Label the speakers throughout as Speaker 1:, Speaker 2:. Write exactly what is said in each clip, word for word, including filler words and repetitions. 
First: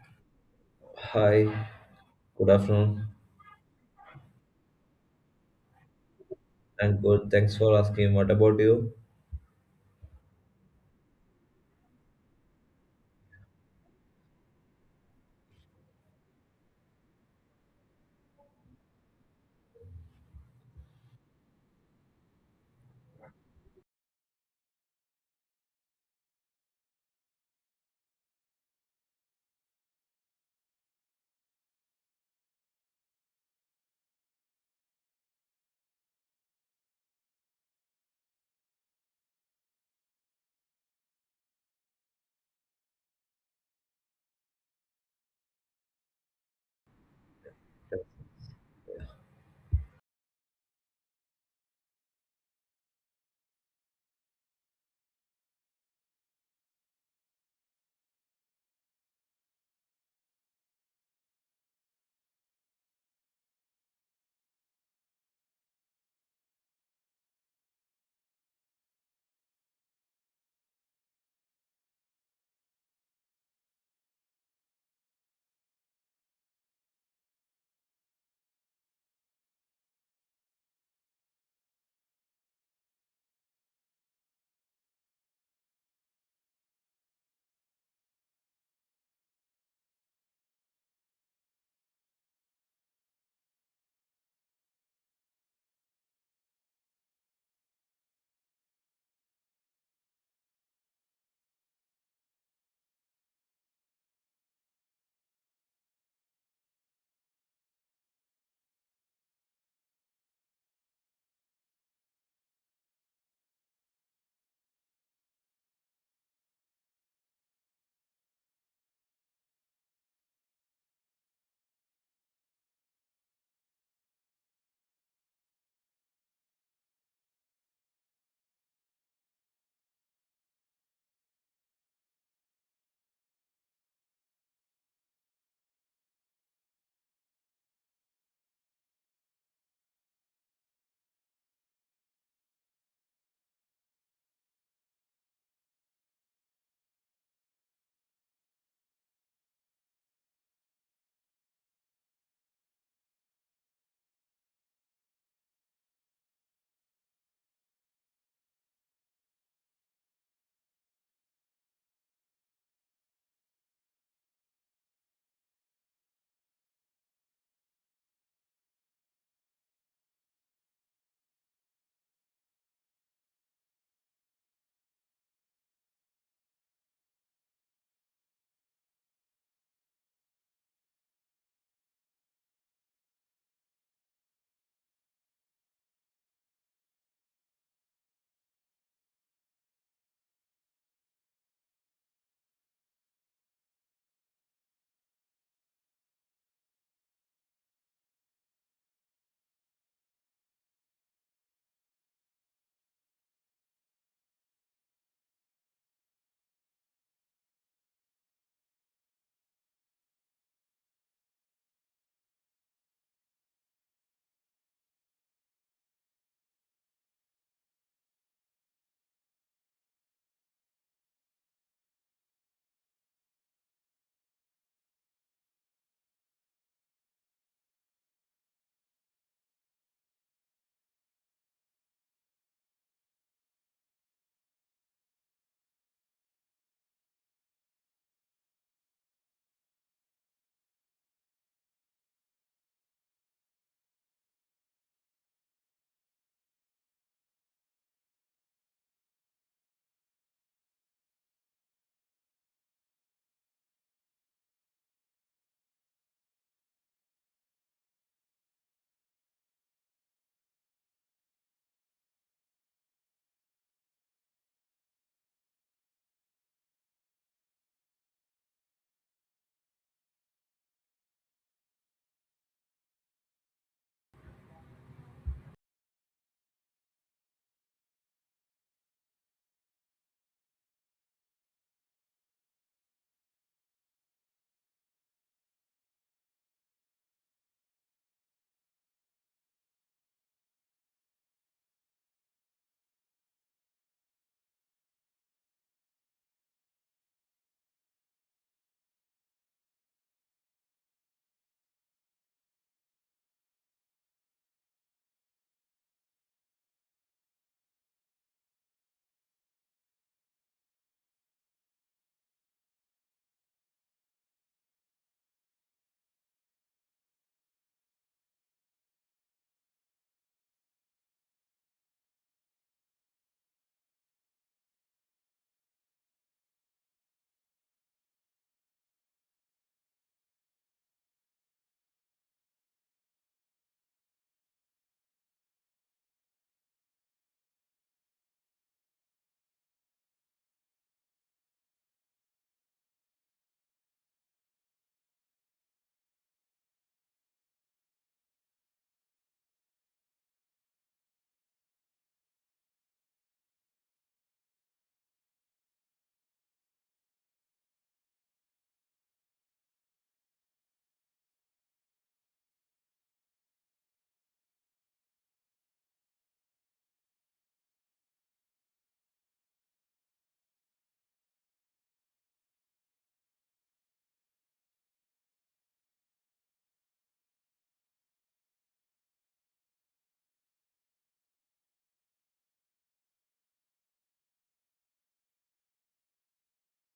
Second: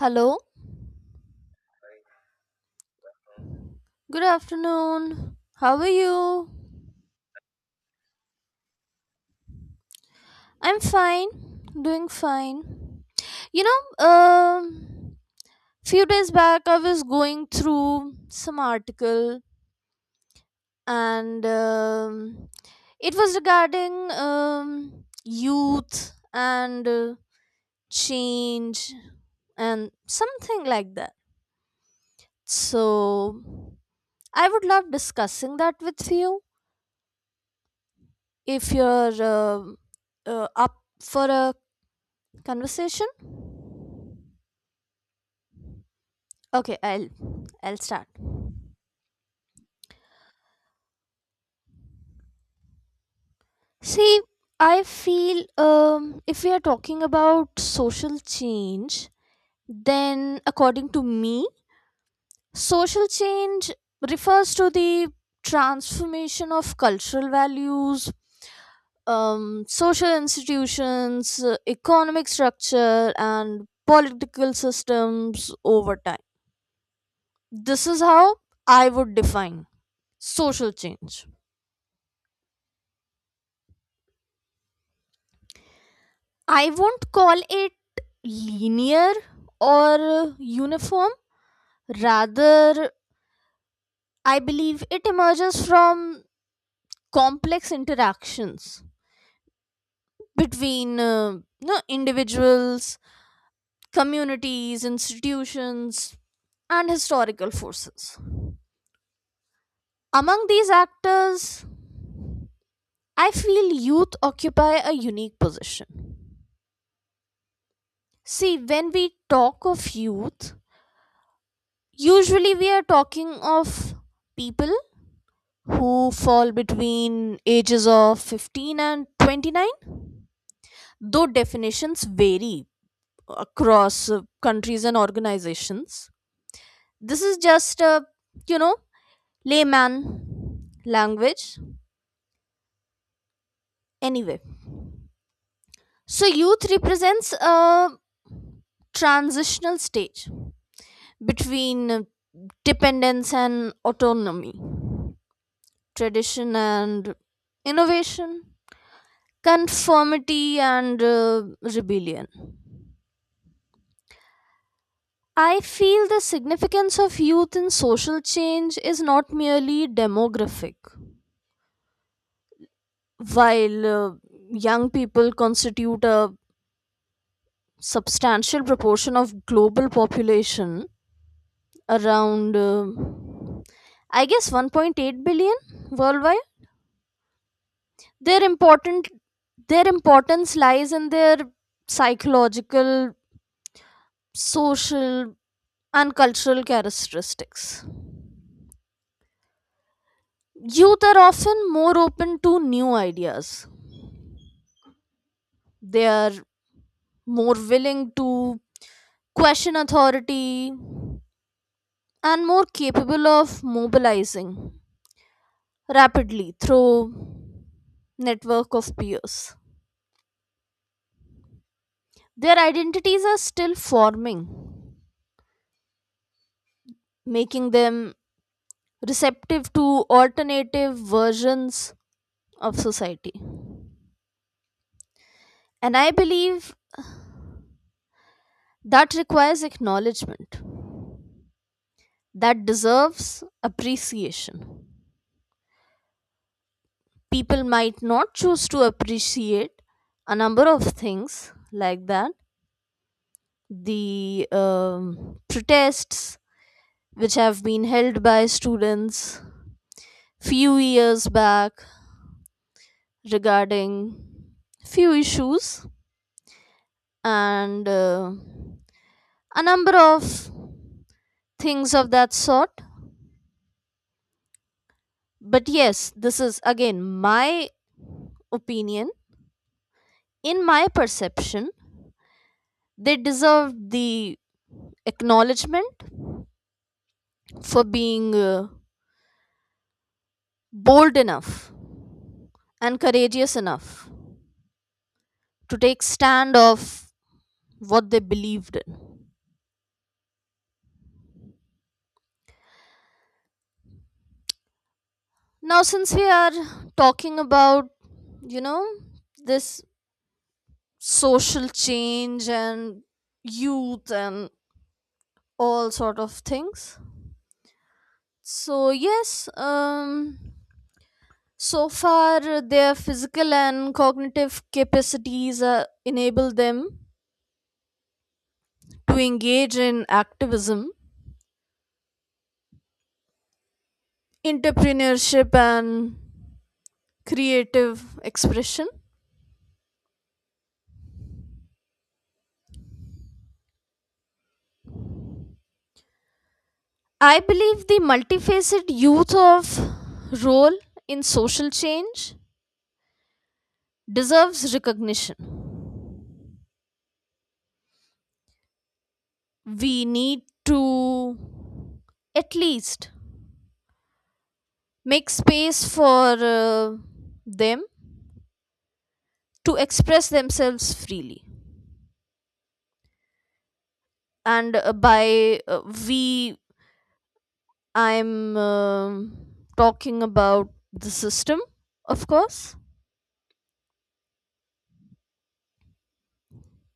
Speaker 1: Hello.
Speaker 2: Hi, good afternoon.
Speaker 1: Good afternoon. How are you?
Speaker 2: I'm good. Thanks for asking. What about you?
Speaker 1: I'm fine. Doing fine. You know, um few days back I was going through some article and um, it was regarding um, youth and uh, change and something like that. So I would love discussing that with you if you're uh, uh, up for a conversation? Okay, I'll I'll start. See, I feel um, if we are talking about social change, then according to me, social change refers to the transformation of cultural values, um, social institutions, uh, economic structure, and political systems over time. This is how I would define social change. I won't call it linear or uniform. Rather, I believe it emerges from complex interactions between uh, you know, individuals, communities, institutions, and historical forces. Among these actors, I feel youth occupy a unique position. See, when we talk of youth, usually we are talking of people who fall between ages of fifteen and twenty-nine, though definitions vary across uh, countries and organizations. This is just a, you know layman language anyway. So youth represents a transitional stage between uh, dependence and autonomy, tradition and innovation, conformity and uh, rebellion. I feel the significance of youth in social change is not merely demographic. While uh, young people constitute a substantial proportion of global population, around uh, I guess one point eight billion worldwide, their important their importance lies in their psychological, social, and cultural characteristics. Youth are often more open to new ideas. They are more willing to question authority and more capable of mobilizing rapidly through network of peers. Their identities are still forming, making them receptive to alternative versions of society. And I believe that requires acknowledgement, that deserves appreciation. People might not choose to appreciate a number of things like that, the um, protests which have been held by students few years back regarding few issues, and uh, a number of things of that sort. But yes, this is again my opinion. In my perception, they deserved the acknowledgement for being uh, bold enough and courageous enough to take stand of what they believed in. Now, since we are talking about, you know this social change and youth and all sort of things, so yes, um so far their physical and cognitive capacities uh, enable them to engage in activism, entrepreneurship, and creative expression. I believe the multifaceted youth of role in social change deserves recognition. We need to at least make space for uh, them to express themselves freely. And uh, by uh, we, I'm um talking about the system, of course.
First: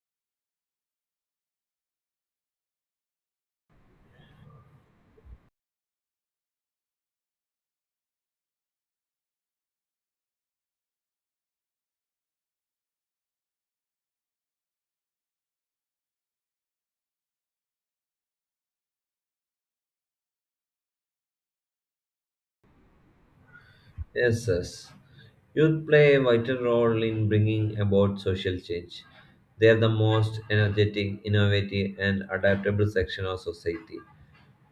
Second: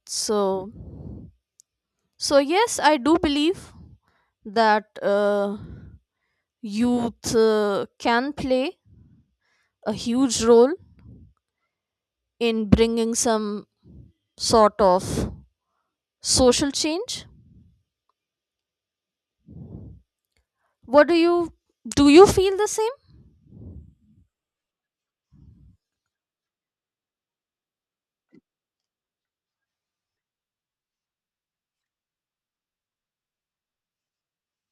Speaker 1: So, so yes, I do believe that uh, youth uh, can play a huge role in bringing some sort of social change. What do you, do you feel the same?
Speaker 2: Yes, yes. Youth play a vital role in bringing about social change. They are the most energetic, innovative, and adaptable section of society.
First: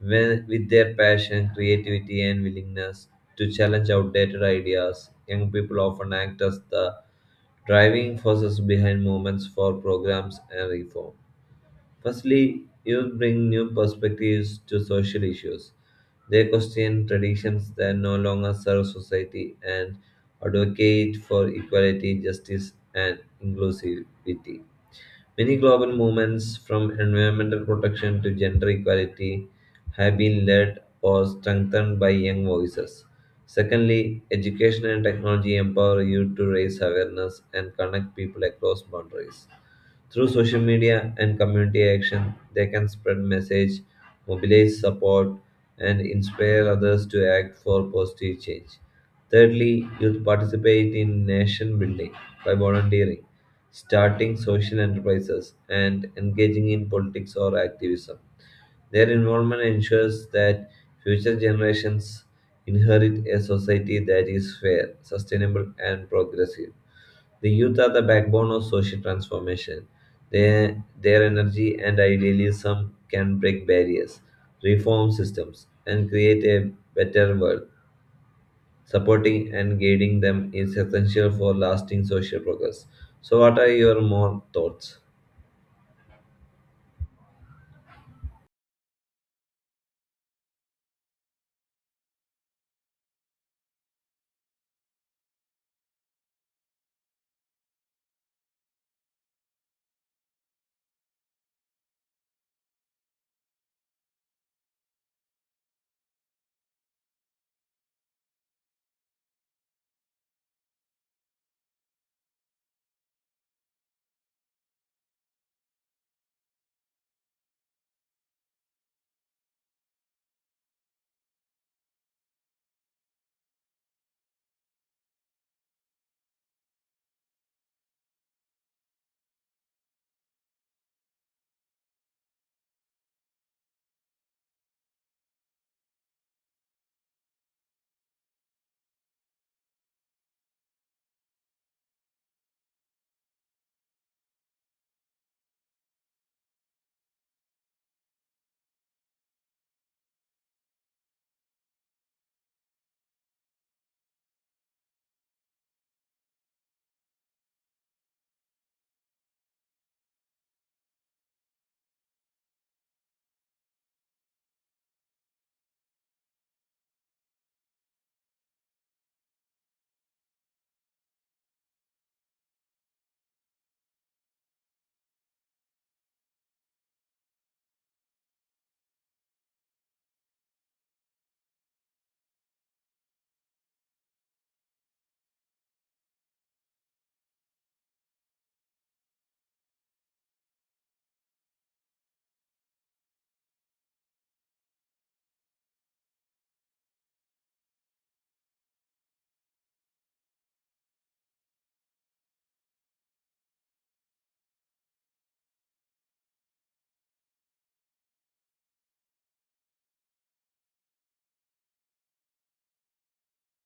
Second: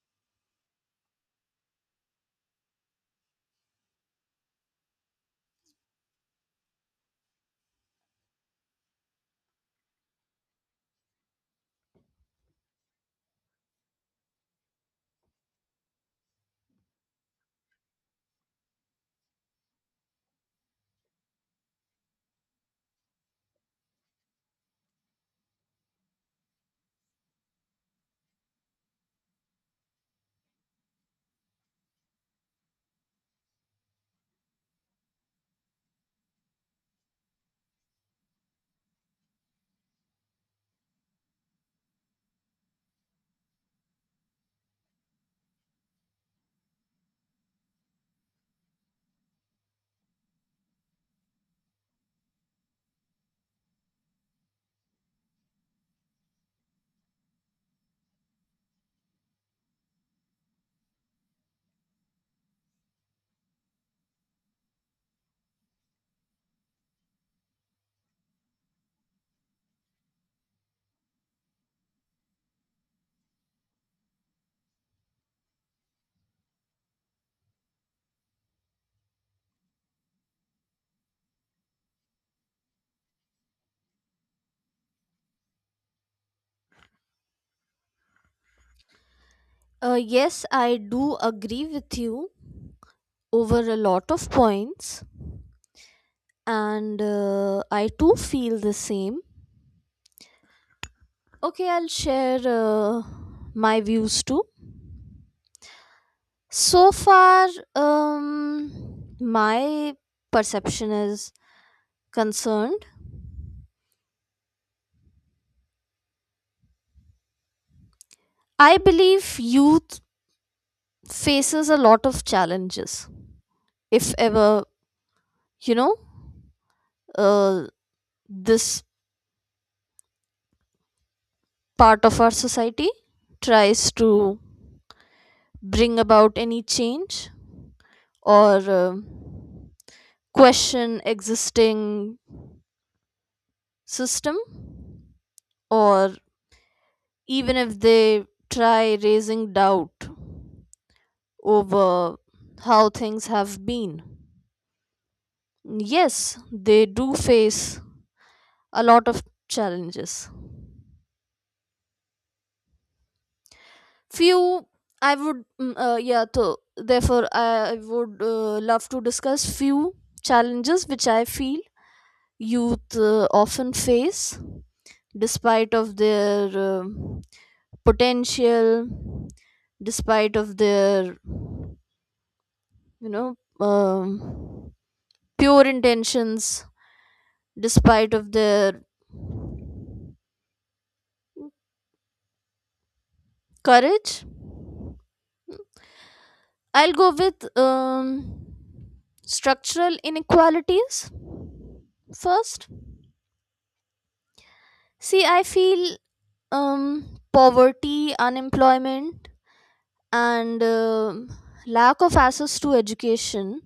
Speaker 2: When, with their passion, creativity, and willingness to challenge outdated ideas, young people often act as the driving forces behind movements for programs and reform. Firstly, youth bring new perspectives to social issues. They question traditions that no longer serve society and advocate for equality, justice, and inclusivity. Many global movements, from environmental protection to gender equality, have been led or strengthened by young voices. Secondly, education and technology empower youth to raise awareness and connect people across boundaries. Through social media and community action, they can spread message, mobilize support, and inspire others to act for positive change. Thirdly, youth participate in nation building by volunteering starting social enterprises, and engaging in politics or activism. Their involvement ensures that future generations inherit a society that is fair, sustainable, and progressive. The youth are the backbone of social transformation. Their, their energy and idealism can break barriers, reform systems, and create a better world. Supporting and guiding them is essential for lasting social progress. So, what are your more thoughts?
Speaker 1: uh, Yes, I do agree with you over a lot of points, and uh, I too feel the same. Okay, I'll share uh, my views too. So far, um my perception is concerned, I believe youth faces a lot of challenges, if ever, you know, uh, this part of our society tries to bring about any change or uh, question existing system, or even if they try raising doubt over how things have been. Yes, they do face a lot of challenges. Few, I would mm, uh, yeah, so therefore I would uh, love to discuss few challenges which I feel youth uh, often face despite of their um potential, despite of their, you know um, pure intentions, despite of their courage. I'll go with um, structural inequalities first. See, I feel um, poverty, unemployment, and um lack of access to education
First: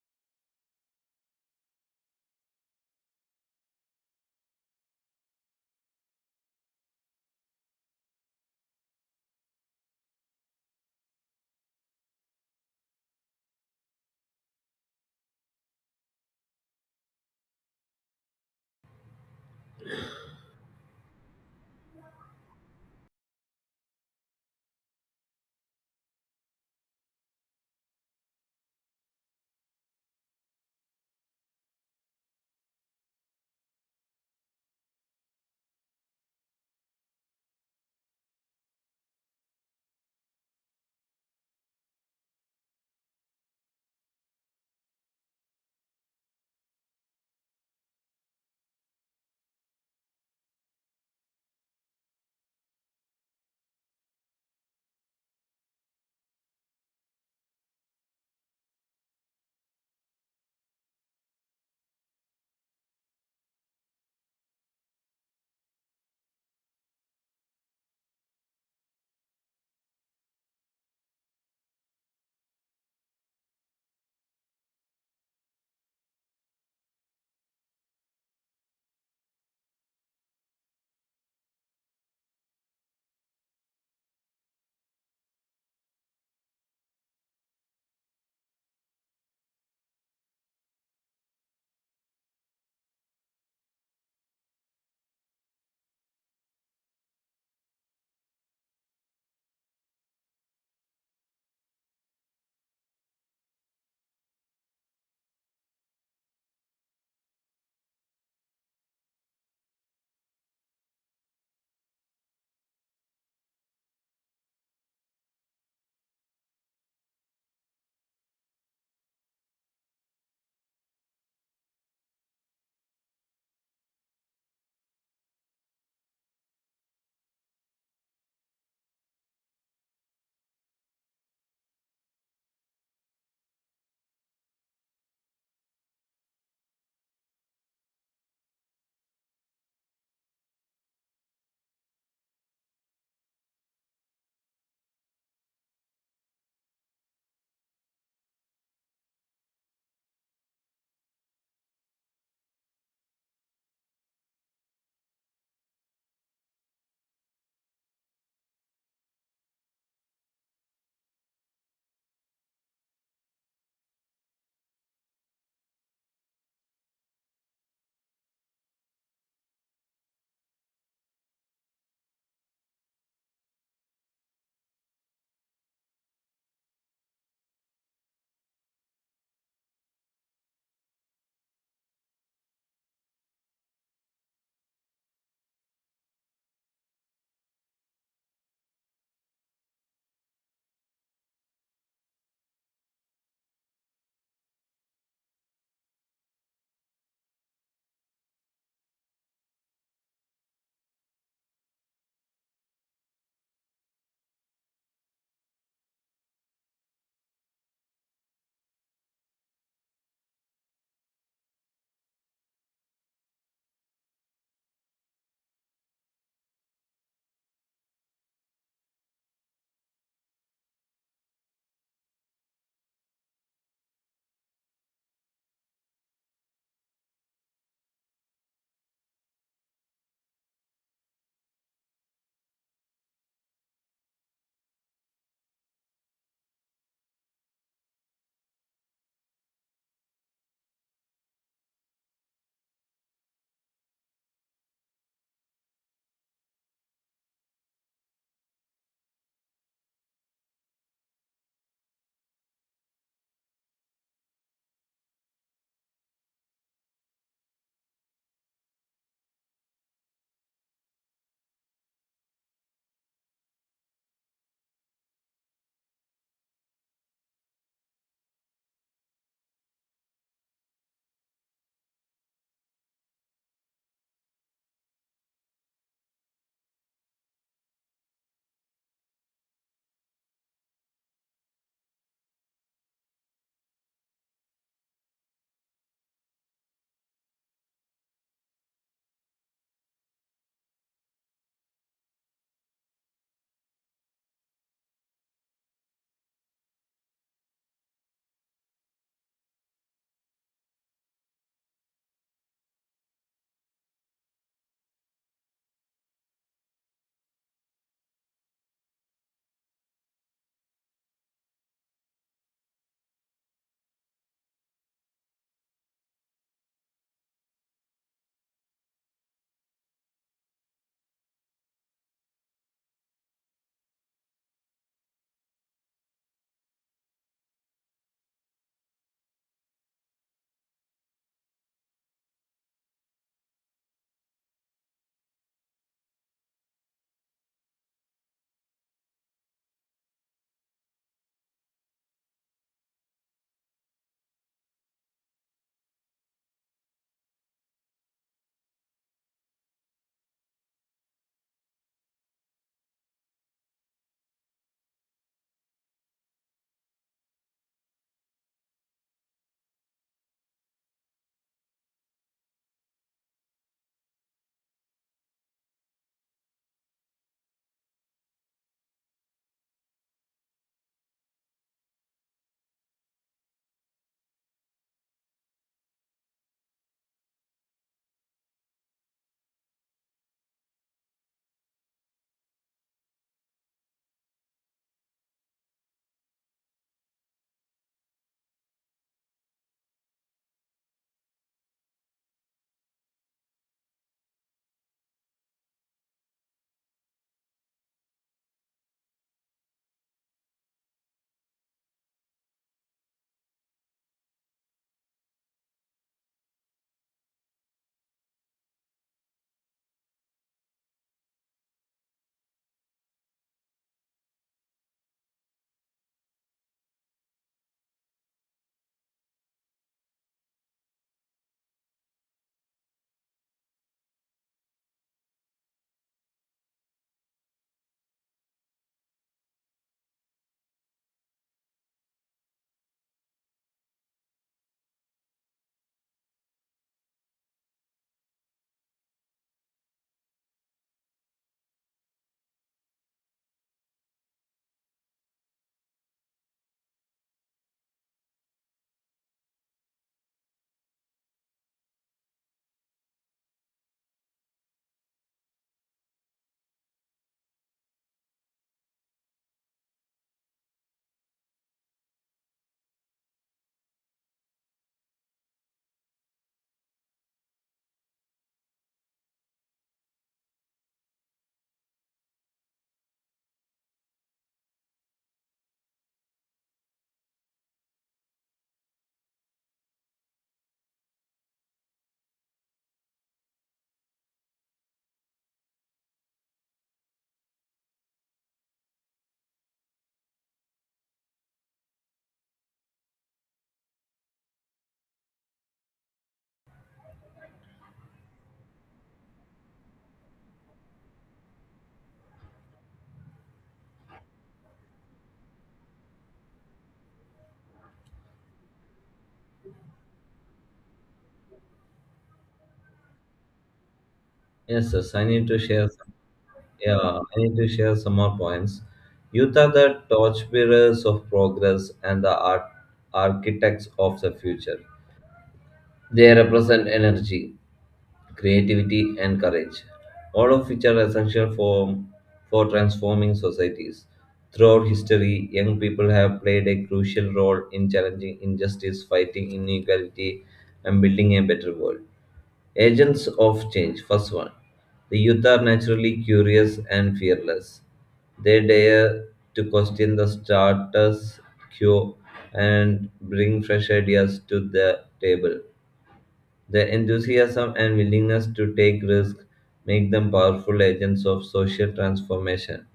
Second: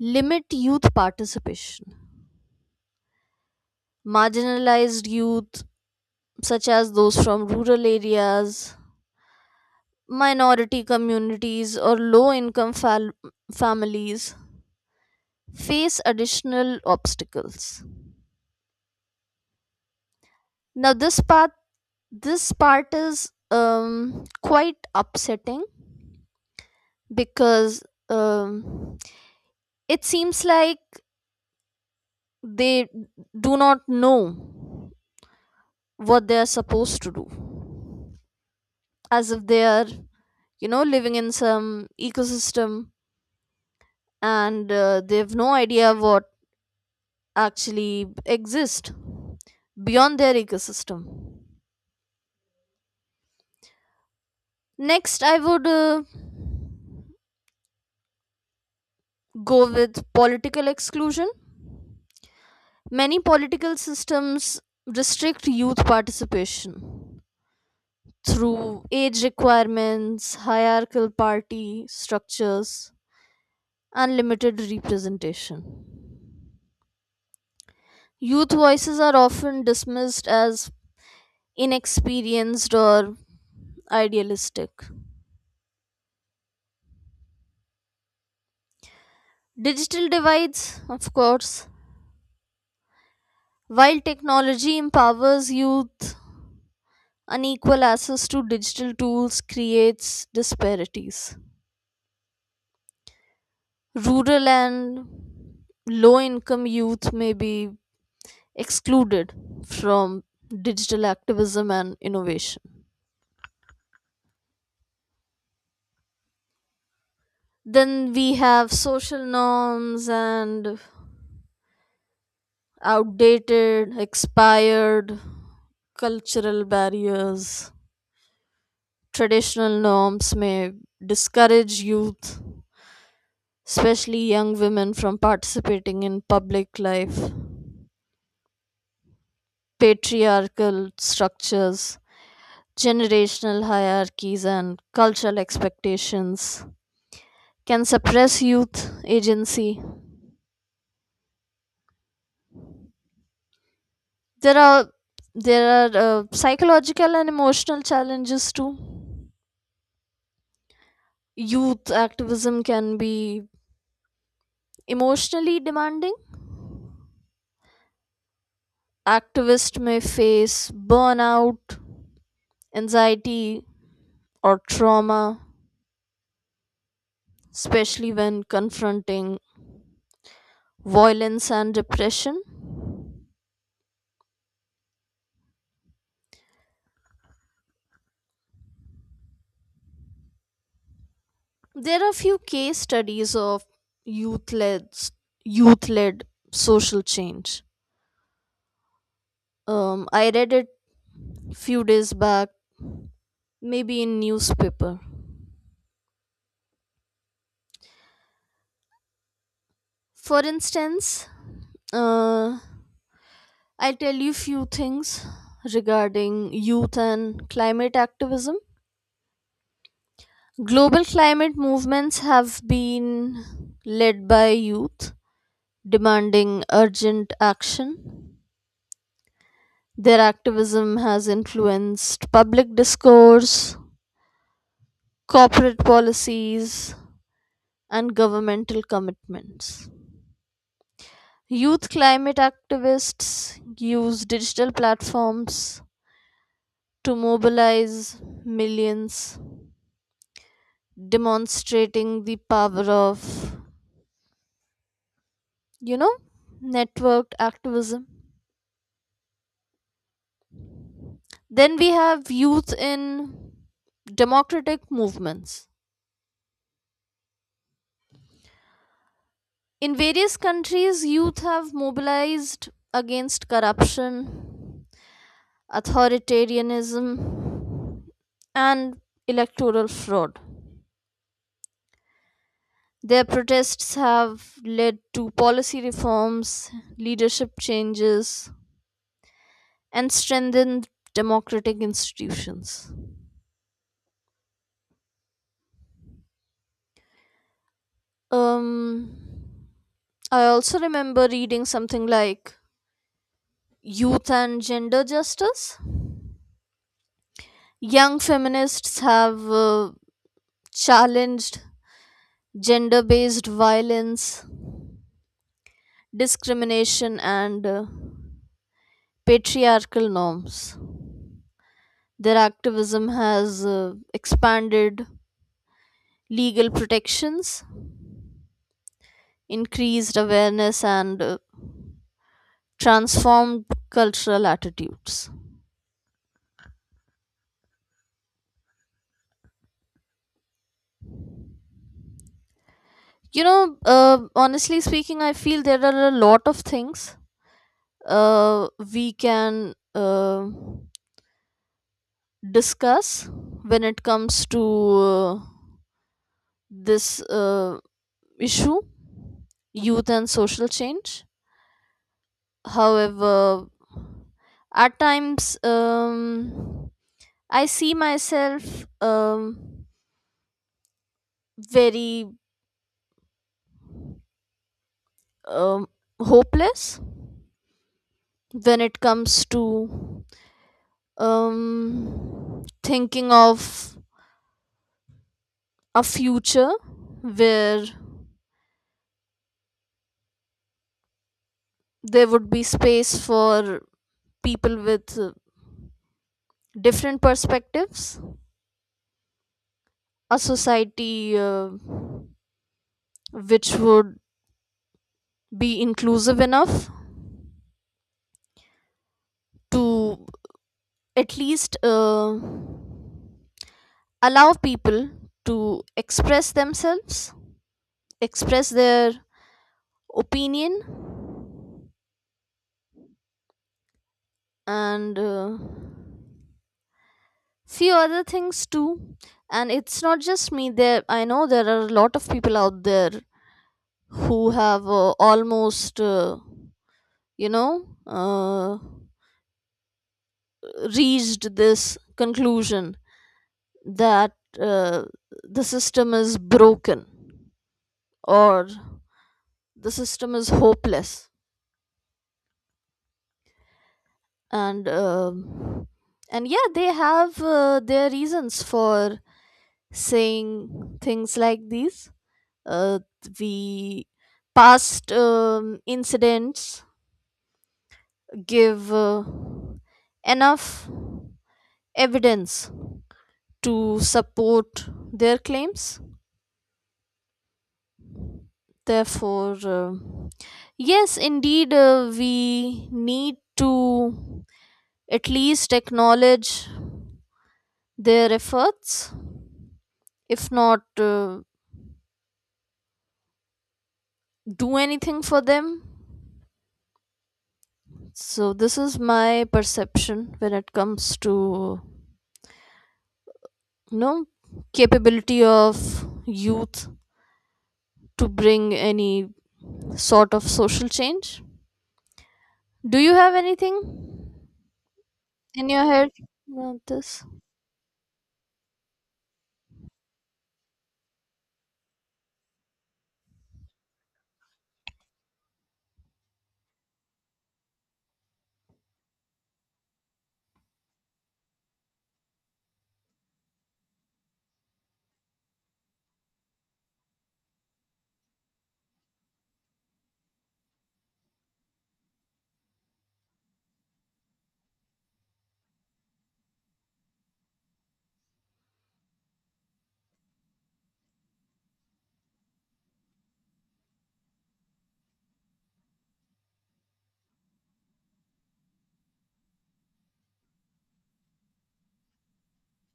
Speaker 1: limit youth participation. Marginalized youth, such as those from rural areas, minority communities, or low income fal- families, face additional obstacles. Now, this part, this part is um, quite upsetting because um, it seems like they do not know what they are supposed to do, as if they are, you know living in some ecosystem and uh, they have no idea what actually exists beyond their ecosystem. Next, I would uh, go with political exclusion. Many political systems restrict youth participation through age requirements, hierarchical party structures, unlimited representation. Youth voices are often dismissed as inexperienced or idealistic. Digital divides, of course, while technology empowers youth, unequal access to digital tools creates disparities. Rural and low income youth may be excluded from digital activism and innovation. Then we have social norms and outdated, expired, cultural barriers. Traditional norms may discourage youth, especially young women, from participating in public life. Patriarchal structures, generational hierarchies, and cultural expectations can suppress youth agency. There are there are uh, psychological and emotional challenges too. Youth activism can be emotionally demanding. Activists may face burnout, anxiety, or trauma, especially when confronting violence and depression. There are few case studies of youth-led youth-led social change. Um, I read it few days back, maybe in newspaper. For instance, uh, I'll tell you few things regarding youth and climate activism. Global climate movements have been led by youth demanding urgent action. Their activism has influenced public discourse, corporate policies, and governmental commitments. Youth climate activists use digital platforms to mobilize millions, demonstrating the power of, you know, networked activism. Then we have youth in democratic movements. In various countries, youth have mobilized against corruption, authoritarianism, and electoral fraud. Their protests have led to policy reforms, leadership changes, and strengthened democratic institutions. Um, I also remember reading something like Youth and Gender Justice. Young feminists have uh, challenged gender based violence, discrimination, and uh, patriarchal norms. Their activism has uh, expanded legal protections, increased awareness, and uh, transformed cultural attitudes. You know, uh, honestly speaking, I feel there are a lot of things uh, we can uh, discuss when it comes to uh, this uh, issue, youth and social change. However, at times um, I see myself um, very um, hopeless when it comes to um, thinking of a future where there would be space for people with uh, different perspectives, a society uh, which would be inclusive enough to at least uh, allow people to express themselves, express their opinion, and uh, few other things too. And it's not just me. There, I know there are a lot of people out there who have uh, almost. Uh, you know, uh, reached this conclusion that uh, the system is broken or the system is hopeless. And um and yeah, they have uh, their reasons for saying things like these. Uh, we past um, incidents give uh, enough evidence to support their claims. Therefore, uh, yes, indeed, uh, we need to at least acknowledge their efforts, if not uh, do anything for them. So, this is my perception when it comes to, you know capability of youth to bring any sort of social change. Do you have anything
Speaker 2: Yes, yes, I need to
Speaker 1: in your
Speaker 2: share
Speaker 1: head
Speaker 2: some.
Speaker 1: about
Speaker 2: Yeah,
Speaker 1: this?
Speaker 2: I need to share some more points. Youth are the torchbearers of progress and the art, architects of the future. They represent energy, creativity, and courage, all of which are essential for, for transforming societies. Throughout history, young people have played a crucial role in challenging injustice, fighting inequality, and building a better world. Agents of change, first one. The youth are naturally curious and fearless. They dare to question the status quo and bring fresh ideas to the table. Their enthusiasm and willingness to take risks make them powerful agents of social transformation,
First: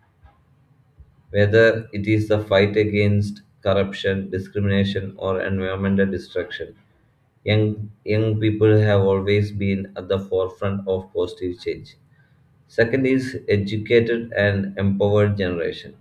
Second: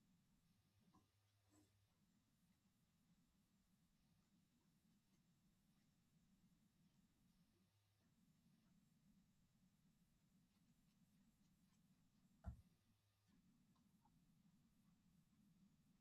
Speaker 2: whether it is the fight against corruption, discrimination, or environmental destruction. Young, young people have always been at the forefront of positive change. Second is educated and empowered generation.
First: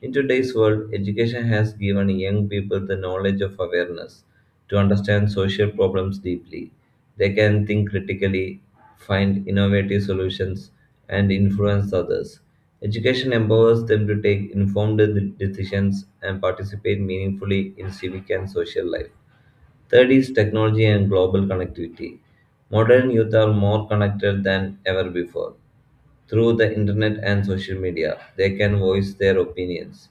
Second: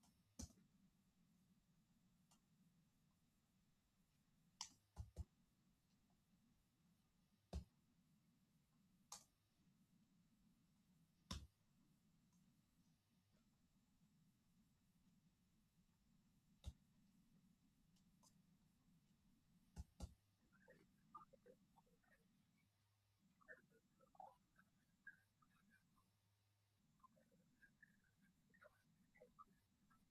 Speaker 2: In today's world, education has given young people the knowledge of awareness to understand social problems deeply. They can think critically, find innovative solutions, and influence others. Education empowers them to take informed de- decisions and participate meaningfully in civic and social life. Third is technology and global connectivity. Modern youth are more connected than ever before. Through the internet and social media, they can voice their opinions,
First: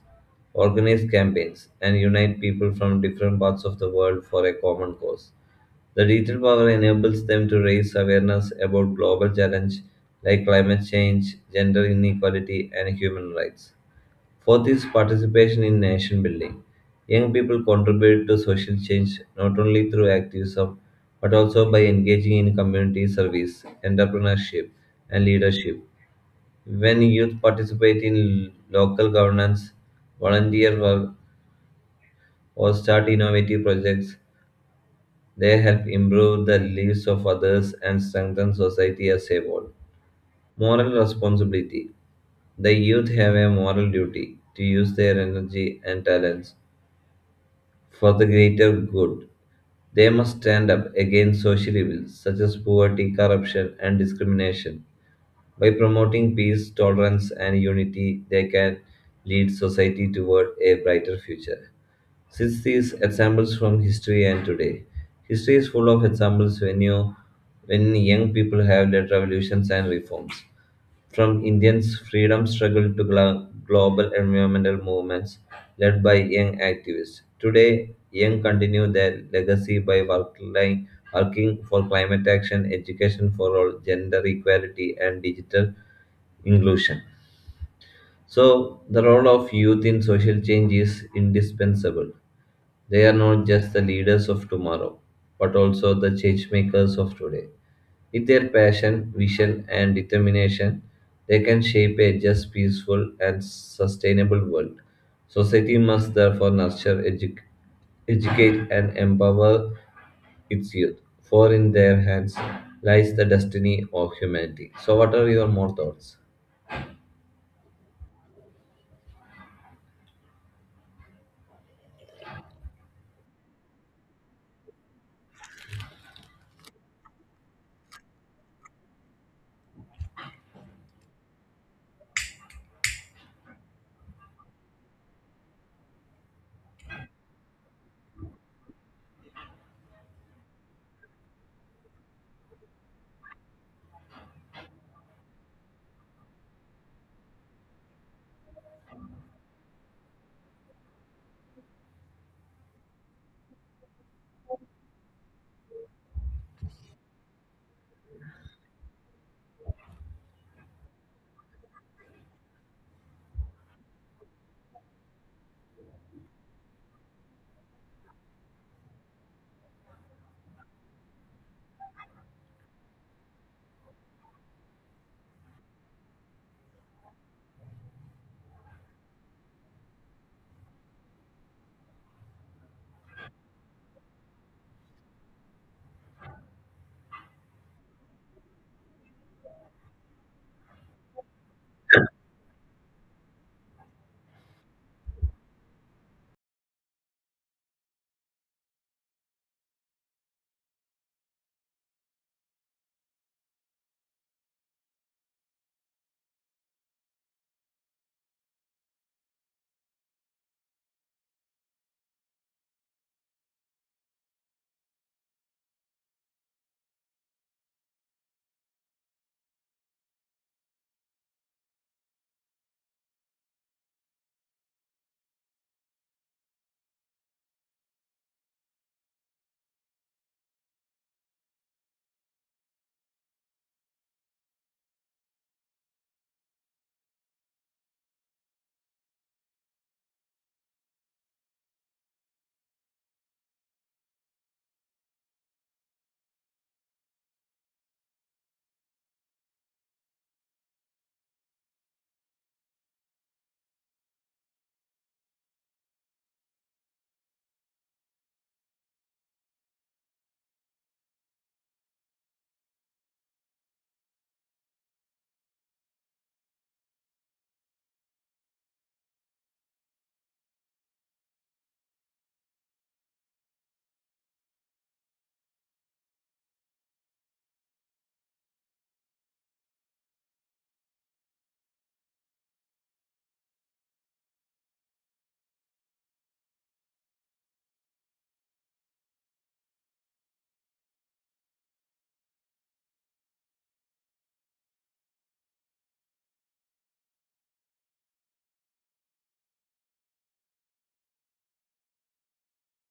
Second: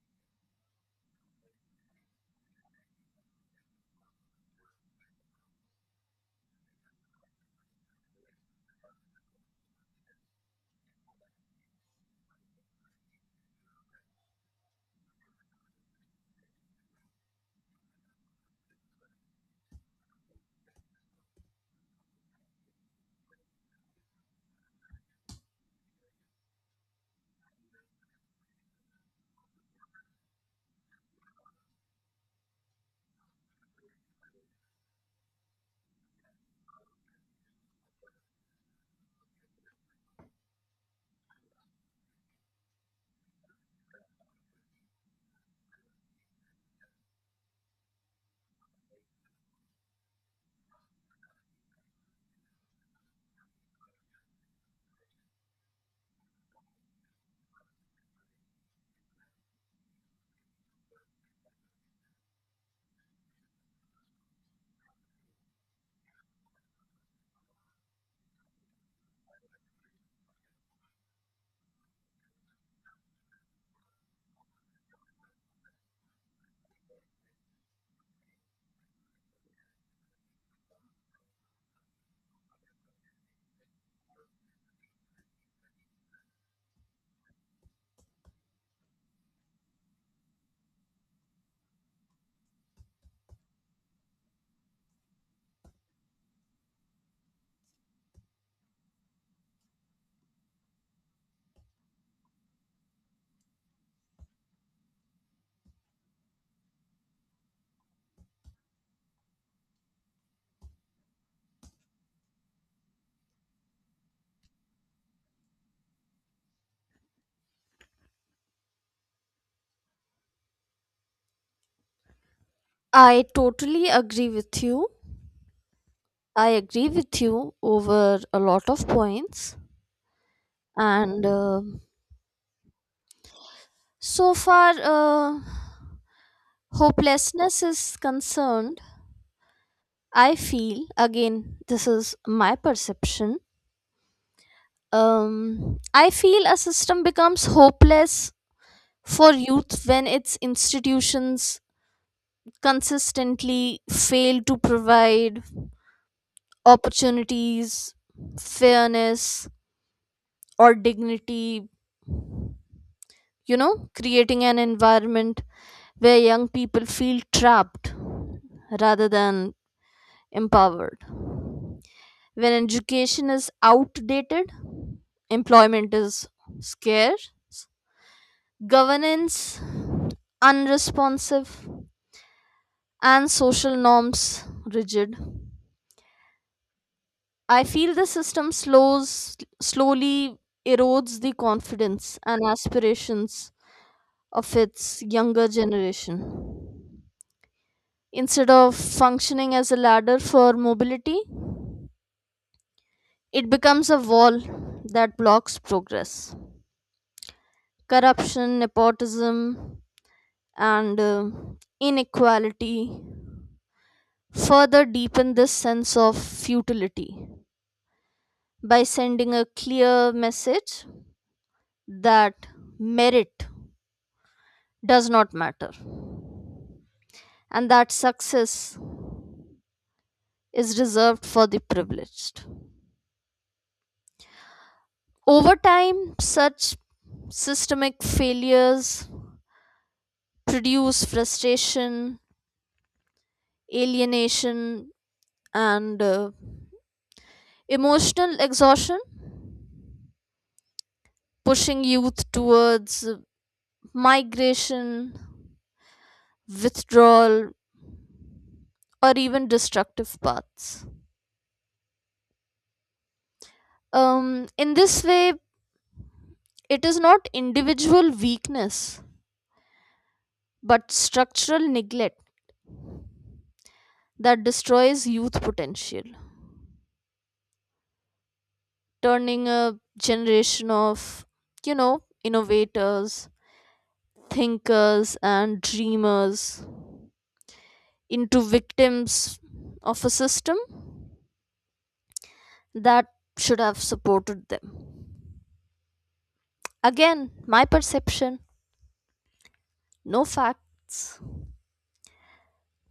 Speaker 2: organize campaigns, and unite people from different parts of the world for a common cause. The digital power enables them to raise awareness about global challenges like climate change, gender inequality, and human rights. Fourth is participation in nation building. Young people contribute to social change not only through activism but also by engaging in community service, entrepreneurship, and leadership. When youth participate in local governance, volunteer work, or start innovative projects, they help improve the lives of others and strengthen society as a whole. Moral responsibility. The youth have a moral duty to use their energy and talents for the greater good. They must stand up against social evils such as poverty, corruption, and discrimination. By promoting peace, tolerance, and unity, they can lead society toward a brighter future. Since these examples from history and today, history is full of examples when you when young people have led revolutions and reforms. From Indians' freedom struggle to glo- global environmental movements led by young activists. Today, young continue their legacy by working, working for climate action, education for all, gender equality, and digital inclusion. So, the role of youth in social change is indispensable. They are not just the leaders of tomorrow, but also the change makers of today. With their passion, vision, and determination, they can shape a just, peaceful, and sustainable world. Society must therefore nurture, edu- educate, and empower its youth, for in their hands lies the destiny of humanity. So, what are your more thoughts?
Speaker 1: I totally agree with you. I agree with you over a lot of points. And uh, so far, uh, hopelessness is concerned. I feel, again, this is my perception. Um, I feel a system becomes hopeless for youth when its institutions consistently fail to provide opportunities, fairness, or dignity, you know, creating an environment where young people feel trapped rather than empowered. When education is outdated, employment is scarce, governance unresponsive, and social norms rigid. I feel the system slows slowly erodes the confidence and aspirations of its younger generation. Instead of functioning as a ladder for mobility, it becomes a wall that blocks progress. Corruption, nepotism, and uh, inequality further deepen this sense of futility by sending a clear message that merit does not matter and that success is reserved for the privileged. Over time, such systemic failures produce frustration, alienation, and uh, emotional exhaustion, pushing youth towards uh, migration, withdrawal, or even destructive paths. Um, in this way, it is not individual weakness but structural neglect that destroys youth potential, turning a generation of, you know, innovators, thinkers, and dreamers into victims of a system that should have supported them. Again, my perception, no facts.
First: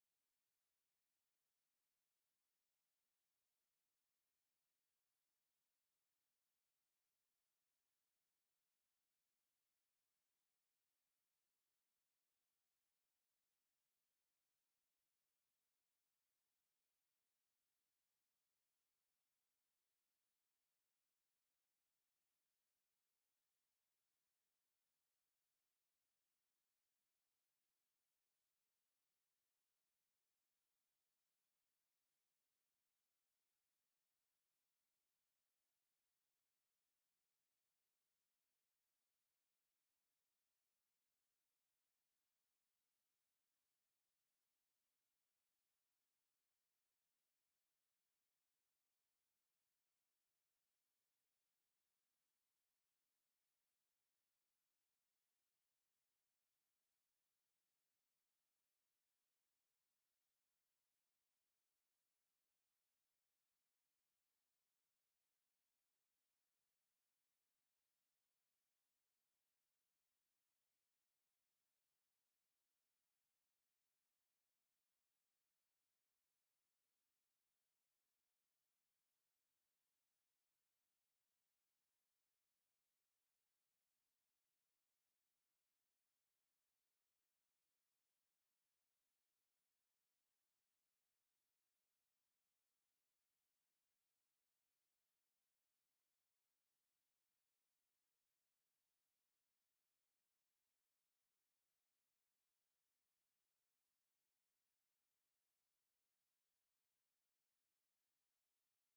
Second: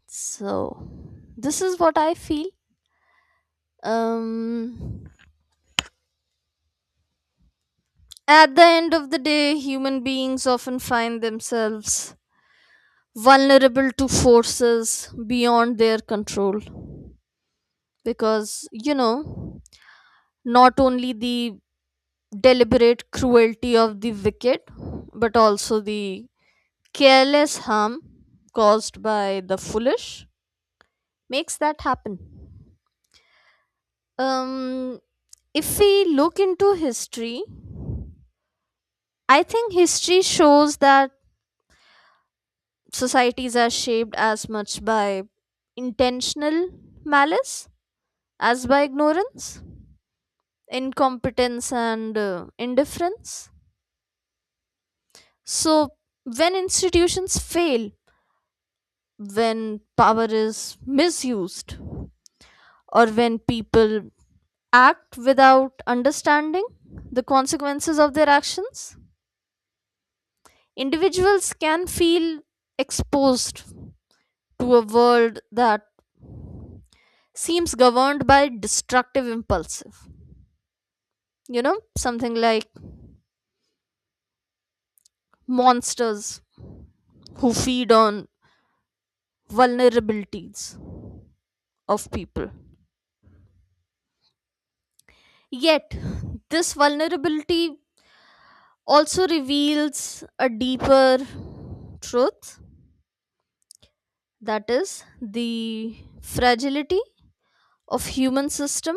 Speaker 1: So, this is what I feel. Um, at the end of the day, human beings often find themselves vulnerable to forces beyond their control because, you know, not only the deliberate cruelty of the wicked, but also the careless harm caused by the foolish makes that happen. Um, if we look into history, I think history shows that societies are shaped as much by intentional malice as by ignorance, incompetence, and uh, indifference. So, when institutions fail, when power is misused, or when people act without understanding the consequences of their actions, individuals can feel exposed to a world that seems governed by destructive impulsive. You know, something like monsters who feed on vulnerabilities of people. Yet, this vulnerability also reveals a deeper truth, that is, the fragility of human system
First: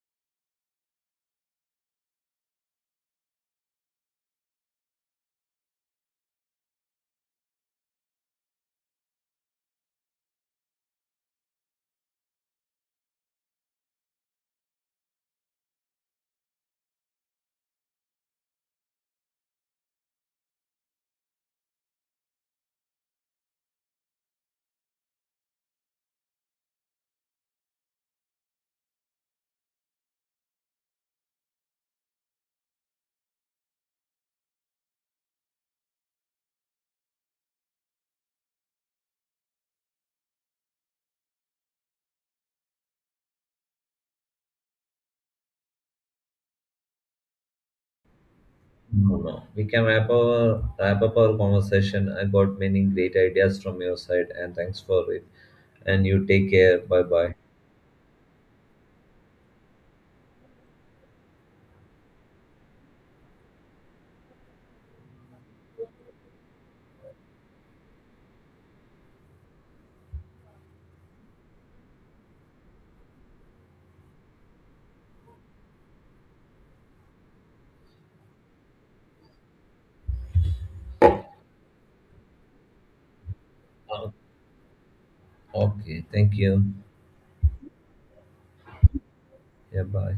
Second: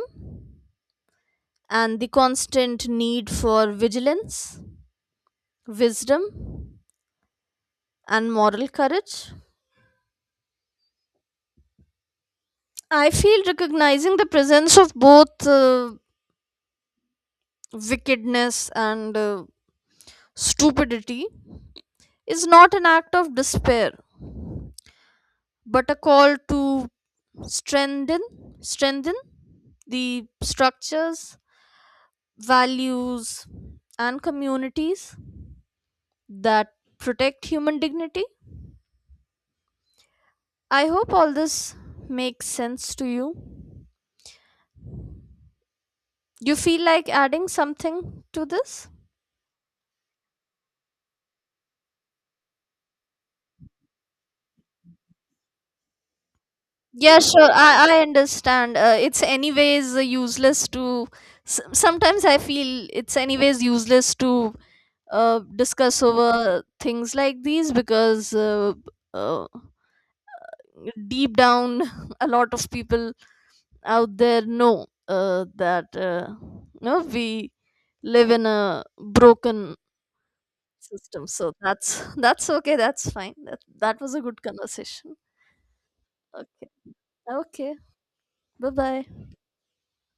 Speaker 1: and the constant need for vigilance, wisdom, and moral courage. I feel recognizing the presence of both uh, wickedness and uh, stupidity is not an act of despair, but a call to strengthen, strengthen the structures, values, and communities that protect human dignity. I hope all this makes sense to you. You feel like adding something to this?
Speaker 2: No, no. We can wrap, our, wrap up our conversation. I got many great ideas from your side, and thanks for it. And you take care. Bye
Speaker 1: Yeah,
Speaker 2: bye.
Speaker 1: sure. I, I understand. Uh, it's anyways useless to. s- Sometimes I feel it's anyways useless to uh, discuss over things like these because uh, uh, deep down, a lot of people out there know uh, that uh, no, we live in a broken system. So that's that's okay. That's fine. That that was a good conversation.
Speaker 2: Okay, thank
Speaker 1: Okay.
Speaker 2: you.
Speaker 1: Okay. Bye bye.
Speaker 2: Yeah, bye.